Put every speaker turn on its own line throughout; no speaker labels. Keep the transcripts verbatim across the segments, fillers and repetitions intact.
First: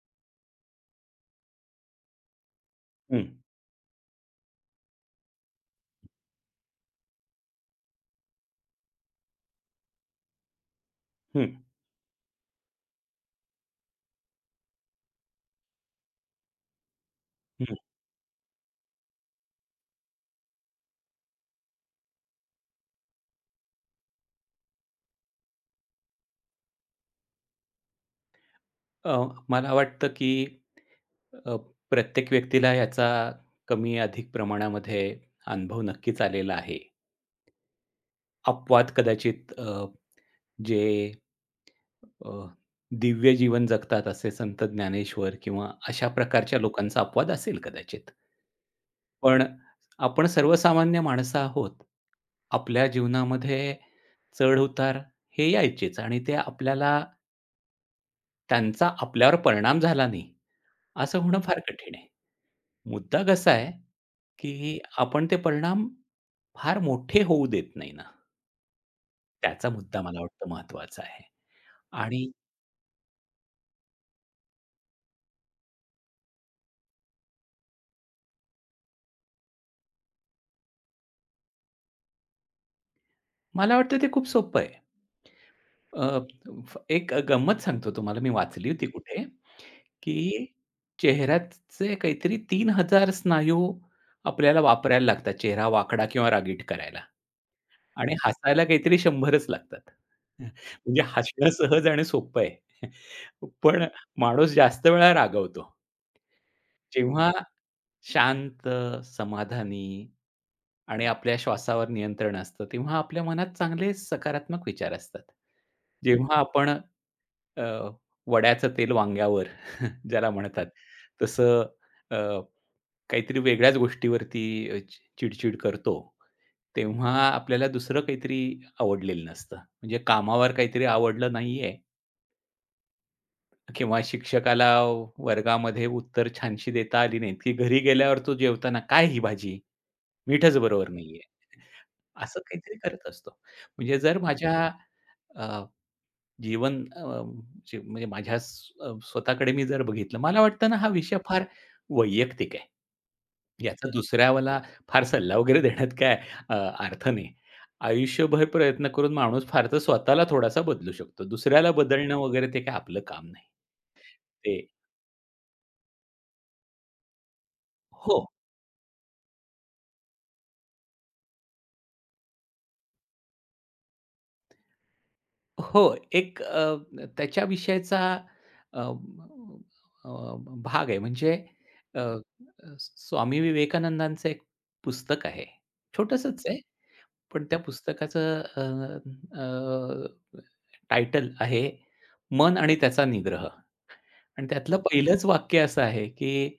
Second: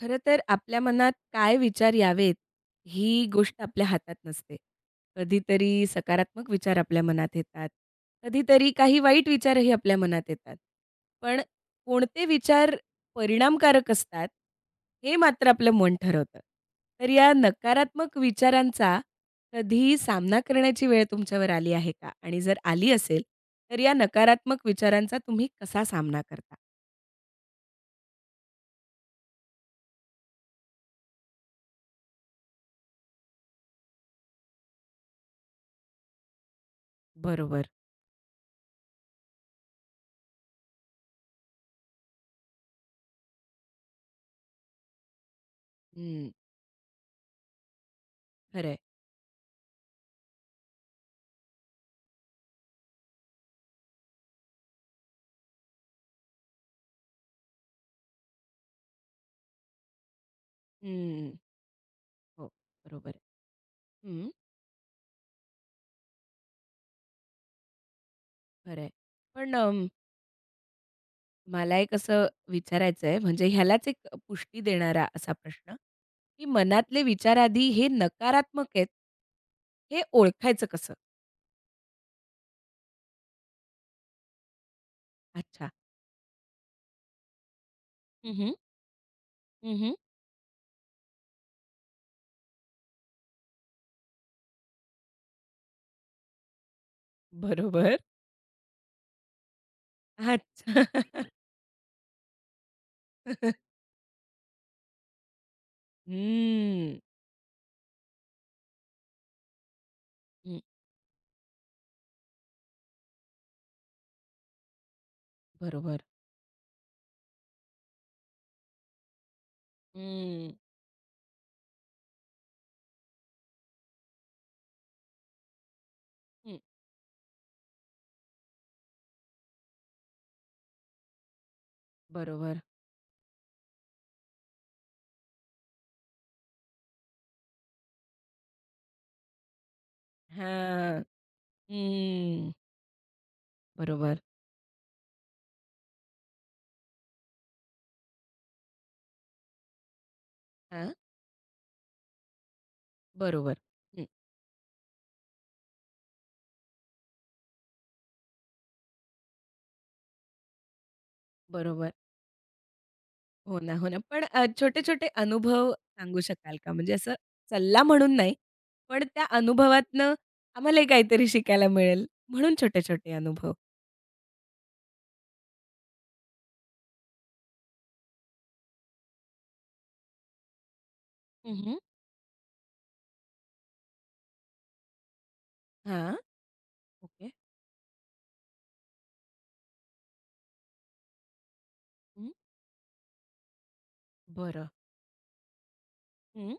खरं तर आपल्या मनात काय विचार यावेत,
हं,
ही गोष्ट आपल्या हातात नसते. कधीतरी सकारात्मक विचार आपल्या मनात येतात. कधीतरी काही वाईट विचारही आपल्या मनात येतात. पण
हं,
कोणते विचार परिणामकारक असतात, हे मात्र आपलं मन ठरवतं. तर या
हं.
नकारात्मक विचारांचा कधीही सामना करण्याची वेळ तुमच्यावर आली आहे का? आणि जर आली असेल, तर या नकारात्मक विचारांचा तुम्ही कसा सामना करता?
अ, मला वाटतं की अ, प्रत्येक व्यक्तीला याचा कमी-अधिक प्रमाणामध्ये अनुभव नक्कीच आलेला आहे.
बरोबर.
अपवाद कदाचित अ, जे अ, दिव्य जीवन जगतात असे संत ज्ञानेश्वर किंवा अशा
हं,
प्रकारच्या लोकांचा अपवाद असेल कदाचित.
खरं आहे.
पण आपण सर्वसामान्य माणसं आहोत. आपल्या जीवनामध्ये चढ-उतार हे यायचेच आणि ते आपल्याला त्यांचा आपल्यावर परिणाम झाला नाही असं होणं फार कठीण आहे.
हो, बरोबर
मुद्दा कसा आहे,
आहे. हं,
की आपण ते परिणाम फार मोठे होऊ देत नाही ना.
खरं आहे. पण
त्याचा
अं,
मुद्दा मला वाटतं महत्त्वाचा आहे
मला एक
आणि
असं विचारायचं आहे, म्हणजे ह्यालाच एक पुष्टी देणारा असा प्रश्न, की मनातले विचार आधी हे नकारात्मक आहेत, हे ओळखायचं कसं?
मला वाटतं ते खूप सोपं आहे.
अच्छा.
अ, फ एक गंमत सांगतो तुम्हाला. मी
हं, हं.
वाचली होती कुठे, की चेहऱ्याचे काहीतरी तीन हजार स्नायू आपल्याला वापरायला लागतात, चेहरा वाकडा किंवा रागीट करायला.
बरोबर.
आणि हसायला काहीतरी 100च लागतात.
अच्छा.
म्हणजे हसणं सहज आणि सोपं आहे. पण माणूस जास्त वेळा रागवतो.
हम्म.
जेव्हा शांत, समाधानी
हं.
आणि आपल्या श्वासावर नियंत्रण असतं, तेव्हा आपल्या मनात चांगले सकारात्मक विचार असतात.
बरोबर.
जेव्हा आपण अ, वड्याचं तेल वांग्यावर ज्याला
हं,
म्हणतात, तसं अ, काहीतरी वेगळ्याच गोष्टीवरती अ, चि चिड करतो,
हं.
तेव्हा आपल्याला दुसरं काहीतरी आवडलेलं नसतं. म्हणजे कामावर काहीतरी आवडलं नाहीये
बरोबर.
किंवा शिक्षकाला वर्गामध्ये उत्तर छानशी देता आली नाहीत, की घरी गेल्यावर तो जेवताना, "काय ही भाजी? मीठच बरोबर
हां.
नाहीये." असं
हं.
काहीतरी करत असतो. म्हणजे जर
बरोबर.
माझ्या अ, जीवन अ, जे म्हणजे माझ्या स्व स्वतःकडे मी जर बघितलं, मला वाटतं ना हा
हां.
विषय फार वैयक्तिक आहे.
बरोबर.
याचा
हं.
दुसऱ्याला फार सल्ला वगैरे देण्यात काय अ, अर्थ नाही. आयुष्यभर प्रयत्न करून माणूस फार तर स्वतःला थोडासा बदलू शकतो. दुसऱ्याला
बरोबर.
बदलणं वगैरे ते काय आपलं काम नाही.
हो ना, हो ना. पण अ,
ते
छोटे-छोटे अनुभव सांगू शकाल का? म्हणजे असं सल्ला म्हणून
हो.
नाही, पण त्या अनुभवातनं आम्हालाही काहीतरी शिकायला मिळेल म्हणून छोटे-छोटे अनुभव.
हो, एक अ, त्याच्या विषयाचा अ, अ, भाग आहे. म्हणजे
हं, हं.
अ, हं. स्वामी विवेकानंदांचं एक पुस्तक आहे.
हां.
छोटंसंच आहे,
ओके.
पण त्या पुस्तकाचं अ, अ, टायटल आहे
हं.
"मन आणि त्याचा निग्रह." आणि
बरं.
त्यातलं पहिलंच वाक्य असं आहे, की
हं.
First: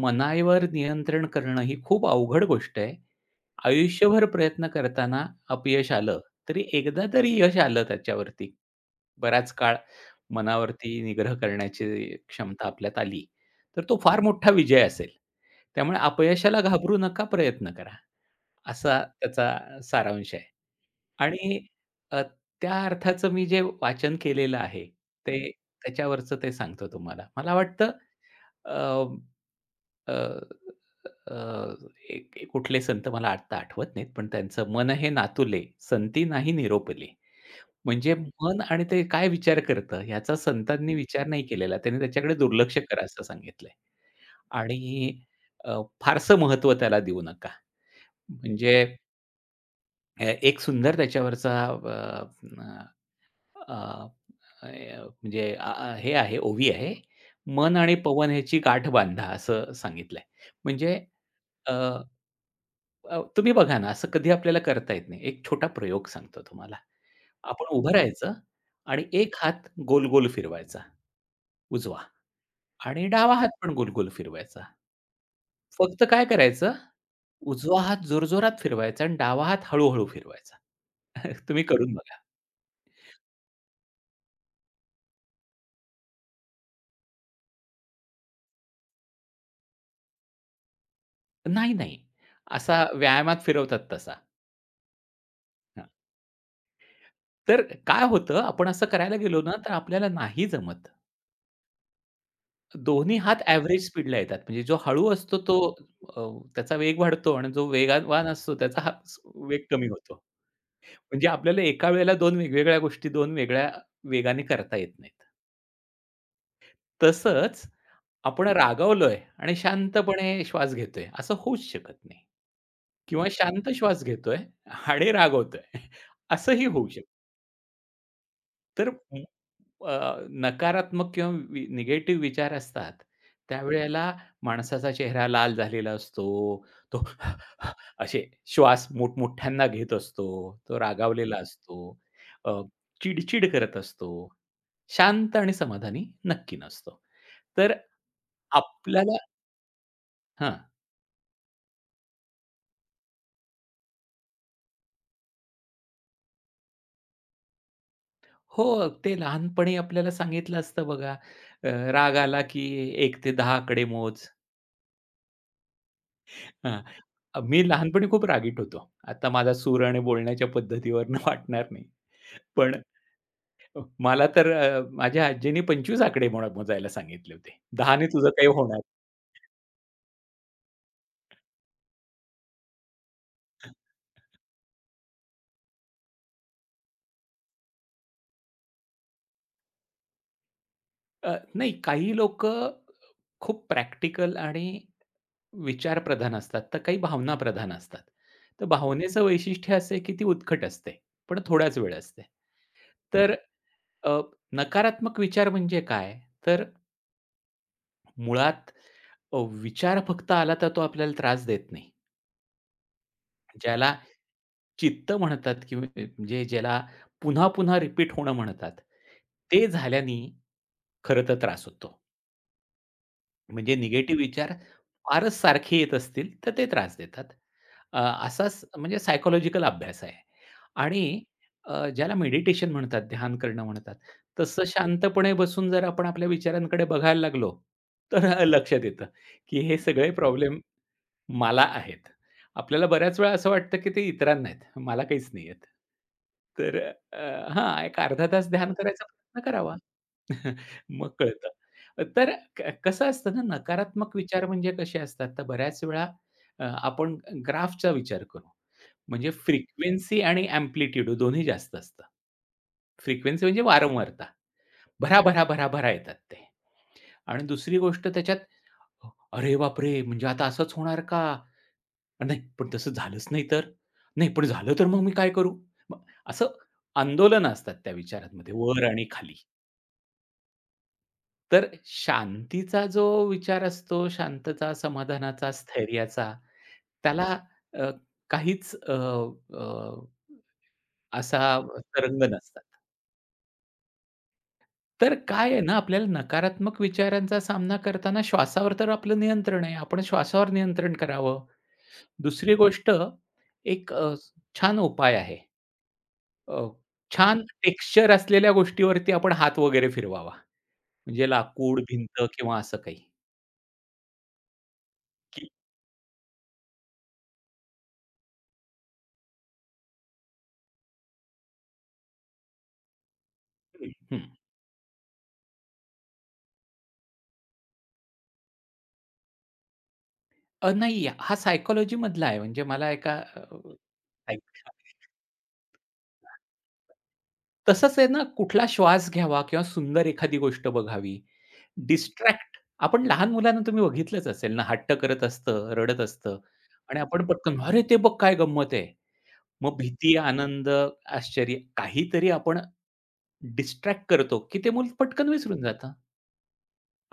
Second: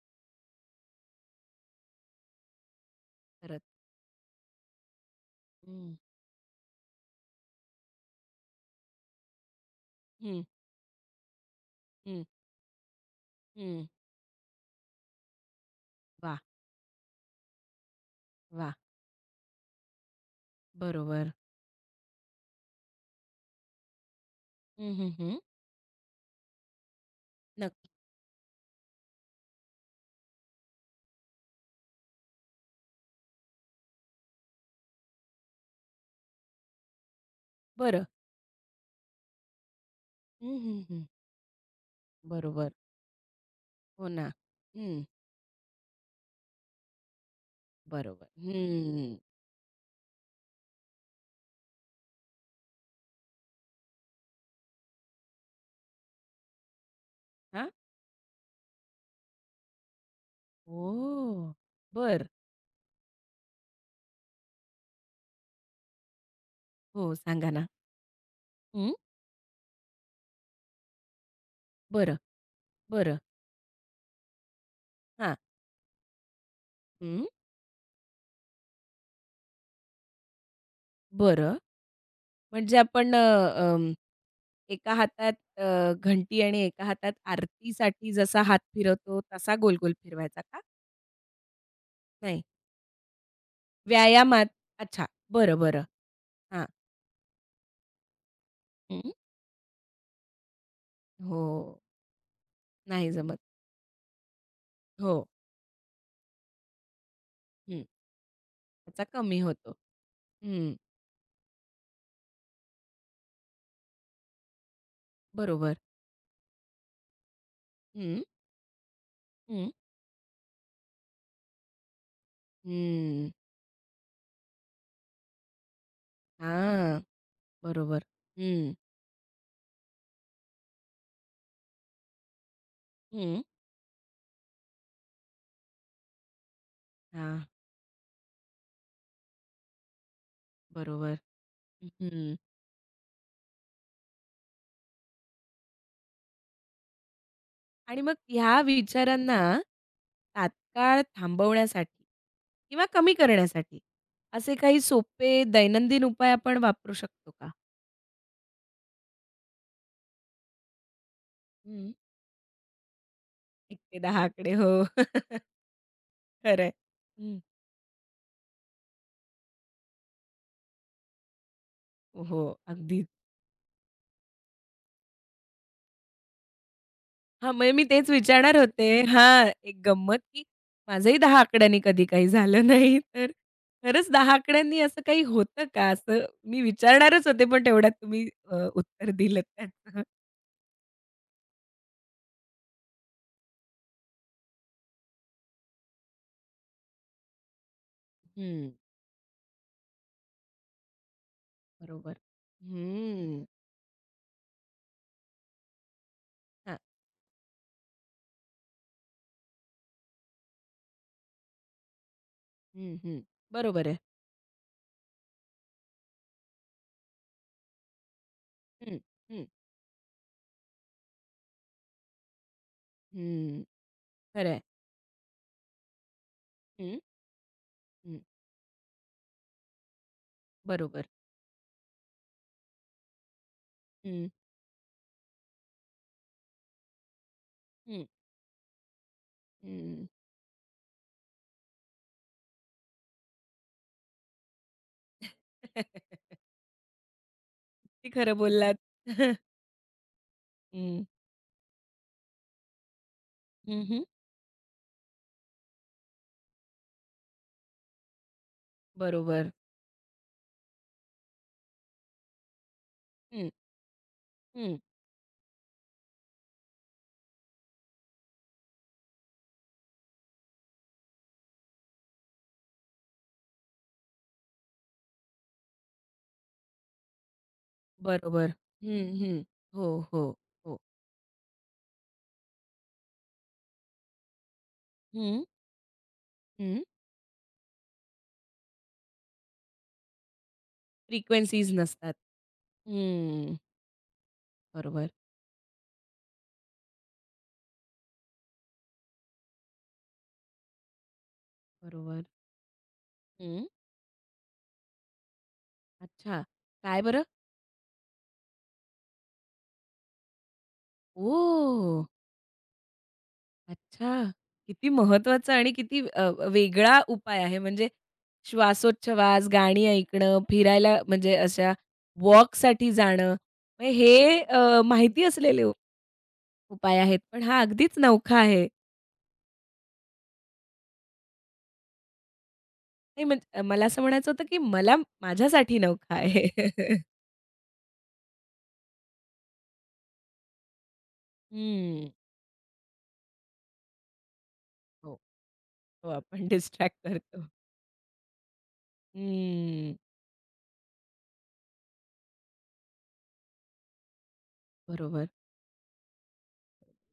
मनाईवर नियंत्रण करणं ही खूप अवघड गोष्ट आहे.
परत.
आयुष्यभर प्रयत्न करताना अपयश
हं,
आलं, तरी एकदा तरी यश आलं त्याच्यावरती. बराच काळ
हं,
मनावरती निग्रह करण्याची
हं,
क्षमता आपल्यात आली, तर
हं.
तो फार मोठा विजय असेल. त्यामुळे
वाह!
अपयशाला घाबरू नका, प्रयत्न करा.
वाह!
असा त्याचा सारांश आहे.
बरोबर.
आणि अ, त्या अर्थाचं मी जे वाचन केलेलं आहे,
हं, हं, हं.
ते त्याच्यावरचं ते सांगतो तुम्हाला. मला
नक्की.
वाटतं अ, अ, अ, एक एक कुठले संत मला आत्ता आठवत नाहीत, पण त्यांचं "मन हे नातुले, संती नाही निरोपले."
बरं.
म्हणजे मन आणि ते काय विचार करतं, ह्याचा
हं, हं,
संतांनी
हं.
विचार नाही केलेला. त्यांनी त्याच्याकडे
बरोबर.
दुर्लक्ष करा असं सांगितलंय.
हो ना. हं.
आणि अ, फारसं महत्त्व त्याला देऊ नका.
बरोबर.
म्हणजे
हं.
अ, एक सुंदर त्याच्यावरचा अ, अय, म्हणजे अ, अ, हे आहे, ओवी आहे.
हां.
"मन आणि पवन ह्याची गाठ बांधा" असं सांगितलंय. म्हणजे
ओह!
अ,
बरं.
अ, तुम्ही बघा ना, असं कधी आपल्याला करता येत नाही. एक छोटा प्रयोग सांगतो तुम्हाला.
हो, सांगा
आपण
ना.
उभं राहायचं
हं.
आणि एक हात गोल-गोल फिरवायचा उजवा
बरं,
आणि
बरं.
डावा हात पण गोल-गोल फिरवायचा.
हां.
फक्त काय करायचं,
हं.
उजवा हात जोरजोरात फिरवायचा आणि डावा हात हळू फिरवायचा.
बरं.
तुम्ही करून बघा.
म्हणजे आपण अ, अं, एका हातात अ, घंटी आणि एका हातात आरतीसाठी जसा हात फिरवतो तसा गोल-गोल फिरवायचा का?
नाही, नाही.
नाही.
असा व्यायामात फिरवतात तसा.
व्यायामात अच्छा. बरं, बरं. हां.
तर काय होतं, आपण असं
हं.
करायला गेलो ना, तर आपल्याला नाही जमत.
हो. नाही
दोन्ही
जमत.
हात एव्हरेज स्पीडला येतात. म्हणजे जो हळू
हो.
असतो तो अ, त्याचा वेग वाढतो आणि जो
हं.
वेगवान असतो त्याचा हा
त्याचा
स-
कमी
वेग
होतो.
कमी होतो.
हं.
म्हणजे आपल्याला एका वेळेला दोन वेगवेगळ्या गोष्टी दोन वेगळ्या वेगाने करता येत नाहीत.
बरोबर.
तसंच
हं.
आपण रागावलोय आणि
हं.
शांतपणे श्वास घेतोय, असं होऊच शकत नाही किंवा
हं.
शांत श्वास घेतोय आणि रागावतोय, असंही होऊ
हां.
शकत.
बरोबर. हं.
तर म अ, नकारात्मक किंवा निगेटिव्ह विचार असतात,
हं.
त्यावेळेला माणसाचा चेहरा लाल झालेला असतो. तो
हां.
असे श्वास मोठमोठ्यांना घेत असतो. तो
बरोबर.
रागावलेला असतो.
हं.
अ, चिड-चिड करत असतो. शांत आणि समाधानी नक्की नसतो. तर
आणि मग ह्या
आपल्याला
विचारांना
हां.
तात्काळ थांबवण्यासाठी किंवा कमी करण्यासाठी असे काही सोपे दैनंदिन उपाय आपण वापरू शकतो का?
हो, ते लहानपणी आपल्याला सांगितलं असतं बघा, अ,
हं.
राग आला की एक ते दहा
एक ते दहा
मोज.
आकडे हो, खरं आहे.
हां. अ,
हं.
मी लहानपणी खूप रागीट होतो. आता माझा सूर आणि बोलण्याच्या पद्धतीवरून वाटणार नाही.
हो,
पण
अगदी.
अ, मला तर अ, माझ्या आजीने पंचवीस आकडे मोड मोजायला सांगितले
हां,
होते.
म्हणजे मी
दहा ने
तेच
तुझं काही
विचारणार
होणार.
होते. हां, एक गंमत की माझंही दहा आकड्यांनी कधी काही झालं नाही. तर खरंच दहा आकड्यांनी असं काही होतं का? असं मी विचारणारच होते, पण तेवढ्यात तुम्ही अ, उत्तर दिलंत त्याचं.
अ, नाही, काही लोकं खूप प्रॅक्टिकल आणि विचारप्रधान असतात, तर काही भावनाप्रधान असतात. तर
हं,
भावनेचं वैशिष्ट्य असं आहे की ती उत्कट असते, पण थोडाच वेळ
बरोबर.
असते. तर
हम्म.
अ, नकारात्मक विचार म्हणजे काय? तर
हां.
मुळात अ, विचार फक्त आला तर तो आपल्याला त्रास देत नाही.
हं, हं. बरोबर
ज्याला
आहे.
चित्त म्हणतात किंवा म्हणजे ज्याला पुन्हा-पुन्हा रिपीट होणं म्हणतात.
हं, हं,
ते झाल्याने खरं तर त्रास होतो.
हं.
म्हणजे निगेटिव्ह
खरं
विचार
आहे.
फारच सारखे येत असतील, तर ते त्रास
हं,
देतात. अ,
हं.
असाच म्हणजे सायकॉलॉजिकल अभ्यास आहे.
बरोबर.
आणि अ, ज्याला मेडिटेशन म्हणतात, ध्यान करणं म्हणतात.
हं,
तसं शांतपणे बसून जर आपण आपल्या विचारांकडे बघायला लागलो,
हं,
तर लक्षात येतं, की हे
हं.
सगळे प्रॉब्लेम मला आहेत. आपल्याला बऱ्याच वेळा असं वाटतं, की ते इतरांना आहेत. मला काहीच नाही आहेत. तर अ, हां, एक
किती
अर्धा
खरं
तास ध्यान
बोललात.
करायचा प्रयत्न करावा.
हं.
मग कळतं. तर क कसं असतं ना,
हं, हं.
नकारात्मक विचार म्हणजे कसे असतात, तर बऱ्याच वेळा अ, आपण ग्राफचा विचार करू. म्हणजे
बरोबर.
फ्रिक्वेन्सी आणि एम्प्लिट्यूड दोन्ही जास्त असतं. फ्रिक्वेन्सी
हं,
म्हणजे वारंवारता.
हं.
भरा, भरा, भरा, भरा येतात ते. आणि दुसरी गोष्ट त्याच्यात अरे बापरे! म्हणजे आता असंच होणार का? नाही, पण तसं झालंच नाही तर? नाही, पण झालं तर मग मी काय करू? मग असं आंदोलनं असतात त्या विचारांमध्ये
बरोबर.
वर आणि
हं,
खाली.
हं. हो, हो, हो.
तर शांतीचा जो विचार असतो, शांतता,
हं,
समाधानाचा, स्थैर्याचा,
हं.
त्याला अ, काहीच अ, अ, असा
फ्रिक्वेन्सीज नसतात.
तरंग नसतात.
हं. बरोबर,
तर काय आहे ना, आपल्याला नकारात्मक विचारांचा सामना करताना श्वासावर तर आपलं नियंत्रण आहे. आपण श्वासावर नियंत्रण करावं.
बरोबर.
दुसरी गोष्ट
हं.
एक अ, छान उपाय आहे.
अच्छा.
अ,
काय बरं?
छान टेक्स्चर असलेल्या गोष्टीवरती आपण हात वगैरे फिरवावा. म्हणजे लाकूड,
ओह!
भिंत किंवा असं काही.
अच्छा. किती
की
महत्वाचा आणि किती अ, वेगळा उपाय आहे म्हणजे श्वासोच्छवास, गाणी ऐकणं, फिरायला म्हणजे अशा वॉकसाठी जाणं, म्हणजे
हं.
हे अ, माहिती असलेले उ- उपाय आहेत. पण हा अगदीच नवखा आहे.
अ, नाही, हा सायकॉलॉजी मधला आहे. म्हणजे मला एका
नाही
अ,
म्हणजे मला असं म्हणायचं
सायक
होतं, की मला माझ्यासाठी नवखा आहे.
तसंच आहे ना, कुठला श्वास घ्यावा किंवा सुंदर एखादी गोष्ट बघावी.
हं.
डिस्ट्रॅक्ट आपण लहान मुलांना तुम्ही बघितलंच असेल ना, हट्ट
हो.
करत असतं, रडत
हो,
असतं
आपण डिस्ट्रॅक्ट
आणि आपण
करतो.
पटकन, "अरे, ते बघ काय गंमत आहे." मग
हं.
भीती, आनंद, आश्चर्य काहीतरी आपण डिस्ट्रॅक्ट करतो, की ते मूल
बरोबर.
पटकन विसरून जातं.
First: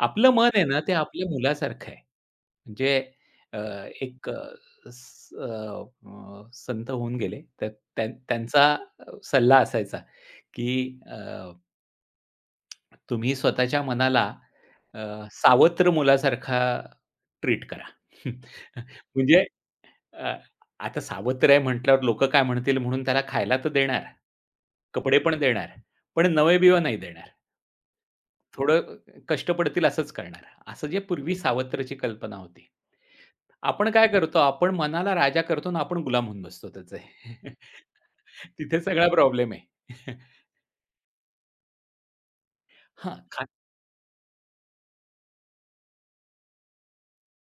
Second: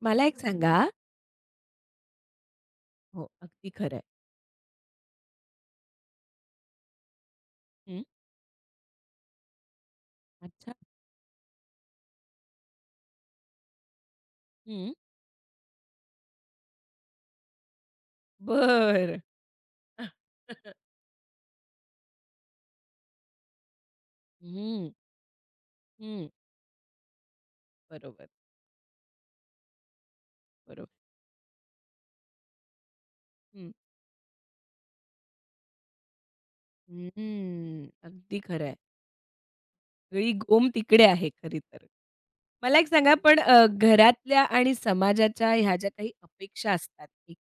मला
आपलं
एक
मन आहे ना,
सांगा
ते आपल्या मुलासारखं आहे. म्हणजे
हो,
अ,
अगदी खरं आहे.
एक अ, स अ, अ, संत होऊन गेले. तर त्यां त्यांचा अ, सल्ला असायचा, की
अच्छा.
अ, तुम्ही स्वतःच्या मनाला
हं.
अ, सावत्र मुलासारखा ट्रीट करा.
बरं.
म्हणजे अ, आता सावत्र आहे म्हटल्यावर लोकं काय म्हणतील म्हणून त्याला खायला तर देणार.
हं,
कपडे पण देणार.
हं.
पण नवे-बिवे नाही देणार.
बरोबर,
थोडं कष्ट पडतील असंच करणार. असं
बरोबर.
जे पूर्वी सावत्रची कल्पना होती.
हं.
आपण काय करतो, आपण मनाला राजा करतो आणि आपण गुलाम होऊन बसतो त्याचे.
हं, अगदी खरं
तिथे सगळा प्रॉब्लेम आहे.
सगळी गोम तिकडे आहे खरी तर. मला एक
हां,
सांगा पण
खा
अ, घरातल्या आणि समाजाच्या ह्या ज्या काही अपेक्षा असतात एक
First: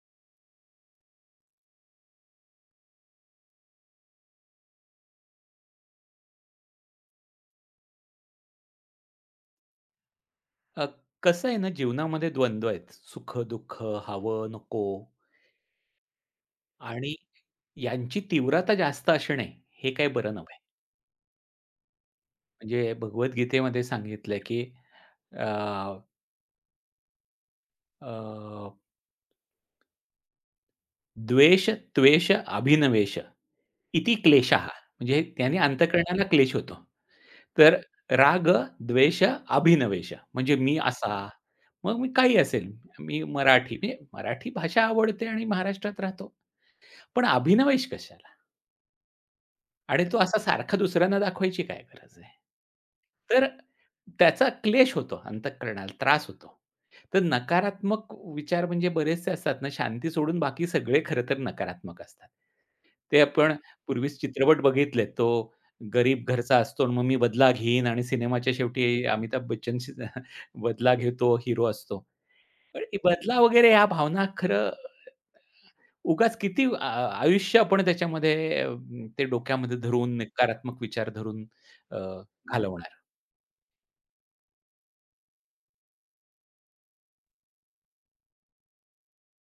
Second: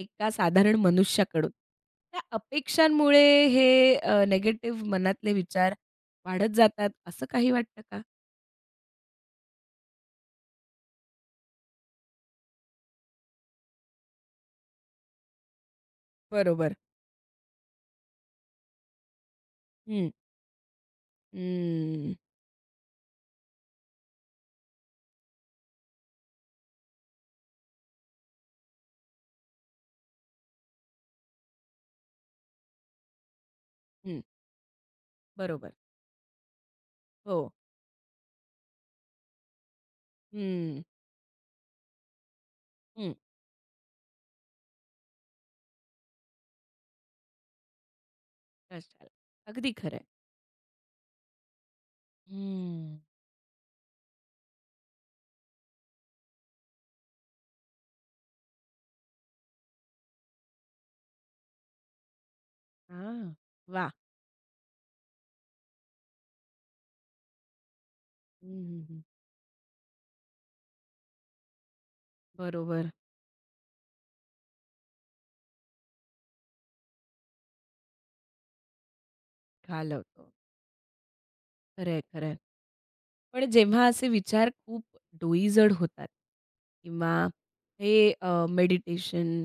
एका साधारण मनुष्याकडून, त्या अपेक्षांमुळे हे अ, मनातले विचार वाढत जातात असं काही वाटतं का?
अ, कसं आहे ना, जीवनामध्ये द्वंद्व आहेत. सुख-दुःख, हवं, नको
बरोबर.
आणि यांची तीव्रता जास्त असणे हे काही
हं,
बरं नव्हे.
हं,
म्हणजे भगवद्गीतेमध्ये सांगितलं की अ, अ, द्वेष, त्वेष, अभिनवेश इति
हं.
क्लेशः म्हणजे त्याने
बरोबर.
अंतःकरणाला क्लेश होतो.
हो.
तर राग, द्वेष, अभिनवेश म्हणजे मी
हं,
असा, मग मी काही असेल,
हं.
मी मराठी म्हणजे मराठी भाषा आवडते आणि महाराष्ट्रात राहतो. पण अभिनवेश कशाला?
कशाला? अगदी
आणि
खरं
तो असा सारखा दुसऱ्यांना दाखवायची काय गरज आहे?
हं.
तर त्याचा क्लेश होतो अंतःकरणाला, त्रास होतो. तर नकारात्मक विचार म्हणजे बरेचसे असतात ना, शांती सोडून बाकी सगळे खरं तर नकारात्मक असतात. ते
हां.
आपण
वाह!
पूर्वीच चित्रपट बघितलेत. तो गरीब घरचा असतो आणि मग मी बदला घेईन आणि
हं,
सिनेमाच्या
हं, हं.
शेवटी अमिताभ बच्चनशी बदला घेतो, हिरो असतो. पण
बरोबर.
हे बदला वगैरे ह्या भावना खरं उगाच किती आ आयुष्य आपण त्याच्यामध्ये अ, ते डोक्यामध्ये धरून,
घालवतो.
नकारात्मक विचार धरून
खरं
अ,
आहे,
घालवणार.
पण जेव्हा असे विचार खूप डोईजड होतात किंवा हे अ, मेडिटेशन,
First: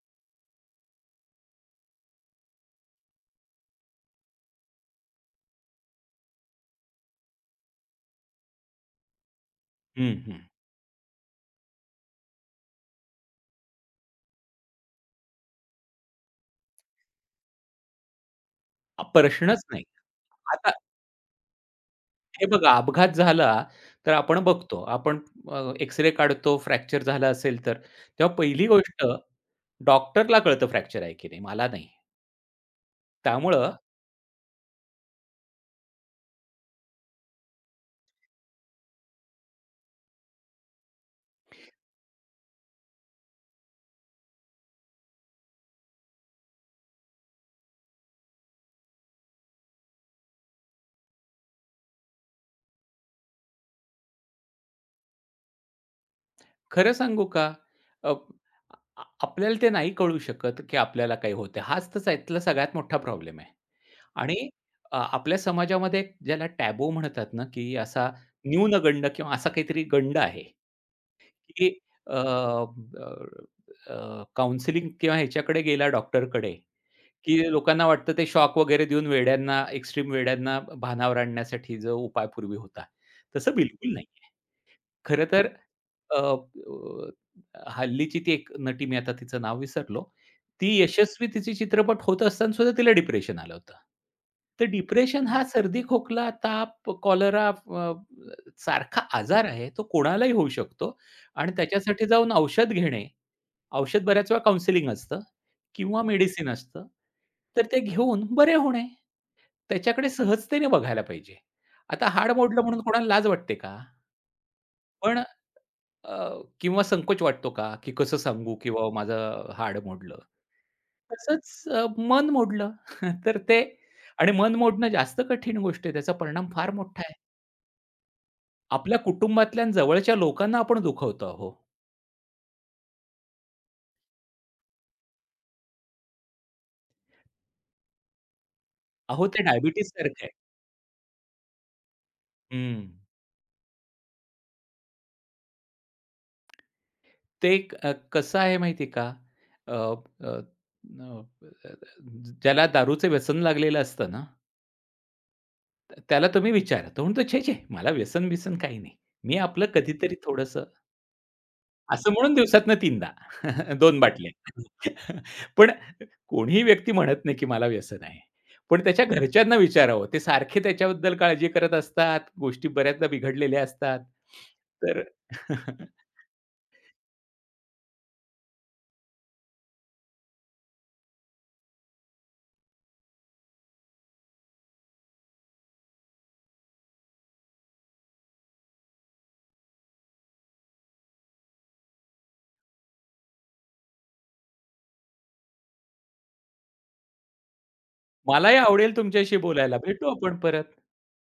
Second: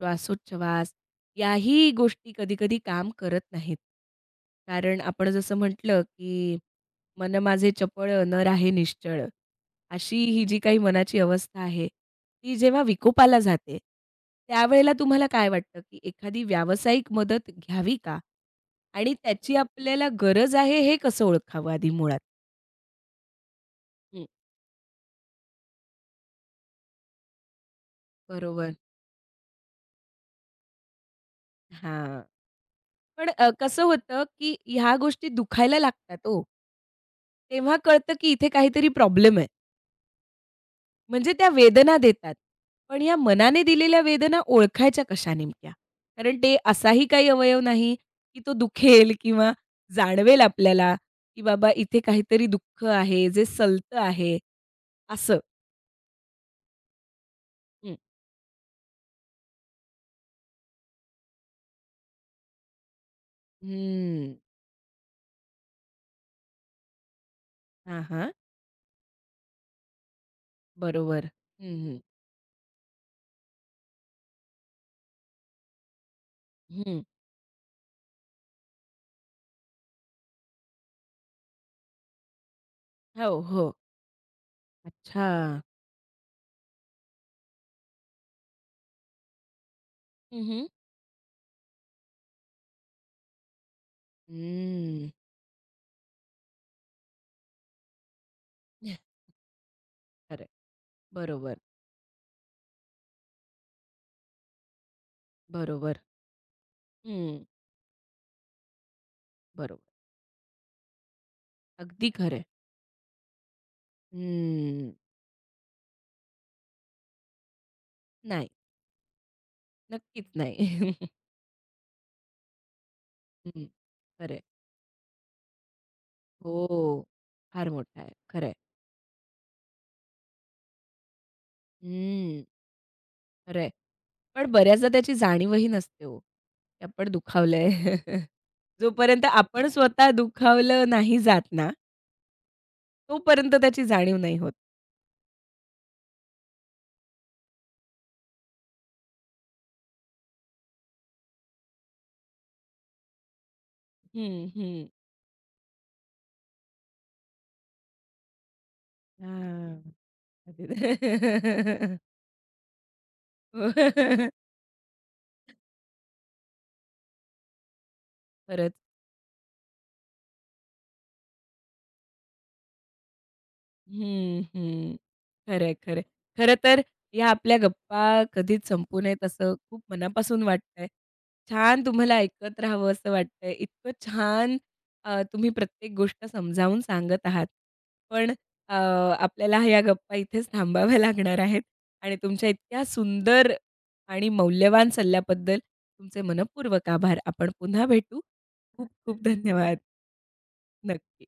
श्वासोच्छवास याही गोष्टी कधी-कधी काम करत नाहीत. कारण आपण जसं म्हटलं, की "मन माझे चपळ, न राहे निश्चळ."
हं,
अशी
हं.
ही जी काही मनाची अवस्था आहे, ती जेव्हा विकोपाला जाते, त्यावेळेला तुम्हाला काय वाटतं, की एखादी व्यावसायिक मदत घ्यावी का?
हा
आणि त्याची
प्रश्नच नाही.
आपल्याला गरज
आता
आहे, हे कसं ओळखावं आधी मुळात?
हे बघा अपघात झाला, तर आपण बघतो. आपण अ, एक्स-रे काढतो, फ्रॅक्चर झाला असेल तर. तेव्हा पहिली
बरोबर.
गोष्ट डॉक्टरला कळतं फ्रॅक्चर आहे की नाही, मला नाही.
हां. पण अ,
त्यामुळं
कसं होतं, की ह्या गोष्टी दुखायला लागतात ओ. तेव्हा कळतं, की इथे काहीतरी प्रॉब्लेम आहे. म्हणजे त्या वेदना देतात. पण या मनाने दिलेल्या वेदना ओळखायच्या कशा नेमक्या? कारण ते असाही काही अवयव नाही, की तो दुखेल किंवा जाणवेल आपल्याला, की बाबा इथे काहीतरी दुःख आहे, जे सलतं आहे, असं.
खरं सांगू का,
हं.
अ, आ- आपल्याला ते नाही कळू शकत, की आपल्याला काही होतंय. हाच तर त्यातला सगळ्यात मोठा प्रॉब्लेम आहे.
हं.
आणि अ, आपल्या समाजामध्ये एक ज्याला टॅबू म्हणतात ना, की
हां,
असा
हां.
न्यूनगंड किंवा असा काहीतरी गंड आहे,
बरोबर.
की
हं, हं.
अ, अ, काउन्सिलिंग किंवा ह्याच्याकडे गेला डॉक्टरकडे,
हं.
की लोकांना वाटतं ते शॉक वगैरे देऊन वेड्यांना, एक्स्ट्रीम वेड्यांना भानावर आणण्यासाठी जो उपाय पूर्वी होता,
हो,
तसं
हो.
बिलकुल नाही. खरं
अच्छा.
तर अ, अ, हल्लीची ती एक नटी, मी आता तिचं नाव विसरलो.
हं, हं.
ती यशस्वी, तिचे चित्रपट होत असताना सुद्धा तिला डिप्रेशन आलं होतं. तर
हम्म.
डिप्रेशन हा सर्दी, खोकला, ताप, कॉलरा अ, सारखा आजार आहे. तो कोणालाही
खरंय.
होऊ शकतो आणि
बरोबर,
त्याच्यासाठी जाऊन औषध घेणे, औषध बऱ्याच वेळा काउंसलिंग असतं
बरोबर.
किंवा मेडिसिन असतं.
हं,
तर ते घेऊन बरे होणे.
बरोबर.
त्याच्याकडे सहजतेने बघायला पाहिजे. आता
अगदी
हाड
खरंय.
मोडलं म्हणून कोणाला लाज वाटते का?
हं.
पण अ, किंवा संकोच वाटतो का, की कसं
नाही,
सांगू की बाबा माझं हाड मोडलं.
नक्कीच नाही.
तसंच अ, मन मोडलं. तर ते
हं,
आणि
खरंय.
मन मोडणं जास्त कठीण गोष्ट आहे. त्याचा परिणाम फार मोठा
हो.
आहे.
फार मोठा आहे. खरंय.
आपल्या कुटुंबातल्या आणि जवळच्या लोकांना आपण दुखवतो अहो.
हं, खरंय. पण बऱ्याचदा त्याची जाणीवही नसते हो, की आपण दुखावलंय. जोपर्यंत
अहो, ते
आपण
डायबिटीज
स्वतः
सारखं आहे.
दुखावलं नाही जात ना,
हं.
तोपर्यंत त्याची जाणीव नाही होत.
ते क- अ, कसं आहे, माहिती का? अ, अ, अ, ज्याला दारूचं व्यसन लागलेलं असतं ना,
हं, हं.
त- त्याला तुम्ही विचारा. तो म्हणतो, "छे, छे, मला व्यसन-बिसन काही नाही. मी आपलं
हां.
कधीतरी थोडंसं." असं म्हणून दिवसातनं तीनदा दोन बाटल्या. पण कोणीही व्यक्ती म्हणत नाही, की मला व्यसन आहे.
खरंच.
पण त्याच्या घरच्यांना विचारावं. ते सारखे त्याच्याबद्दल काळजी करत असतात. गोष्टी बऱ्याचदा बिघडलेल्या असतात.
हं, हं.
तर
खरंय, खरंय. खरं तर या आपल्या गप्पा कधीच संपू नयेत असं खूप मनापासून वाटतंय. छान तुम्हाला ऐकत राहावं असं वाटतंय. इतकं छान अ, तुम्ही प्रत्येक गोष्ट समजावून सांगत आहात. पण अ, आपल्याला ह्या गप्पा इथेच थांबाव्या लागणार आहेत आणि तुमच्या इतक्या सुंदर आणि मौल्यवान सल्ल्याबद्दल तुमचे मनःपूर्वक आभार. आपण पुन्हा भेटू.
मलाही
खूप
आवडेल
खूप
तुमच्याशी
धन्यवाद.
बोलायला. भेटू आपण परत.
नक्की.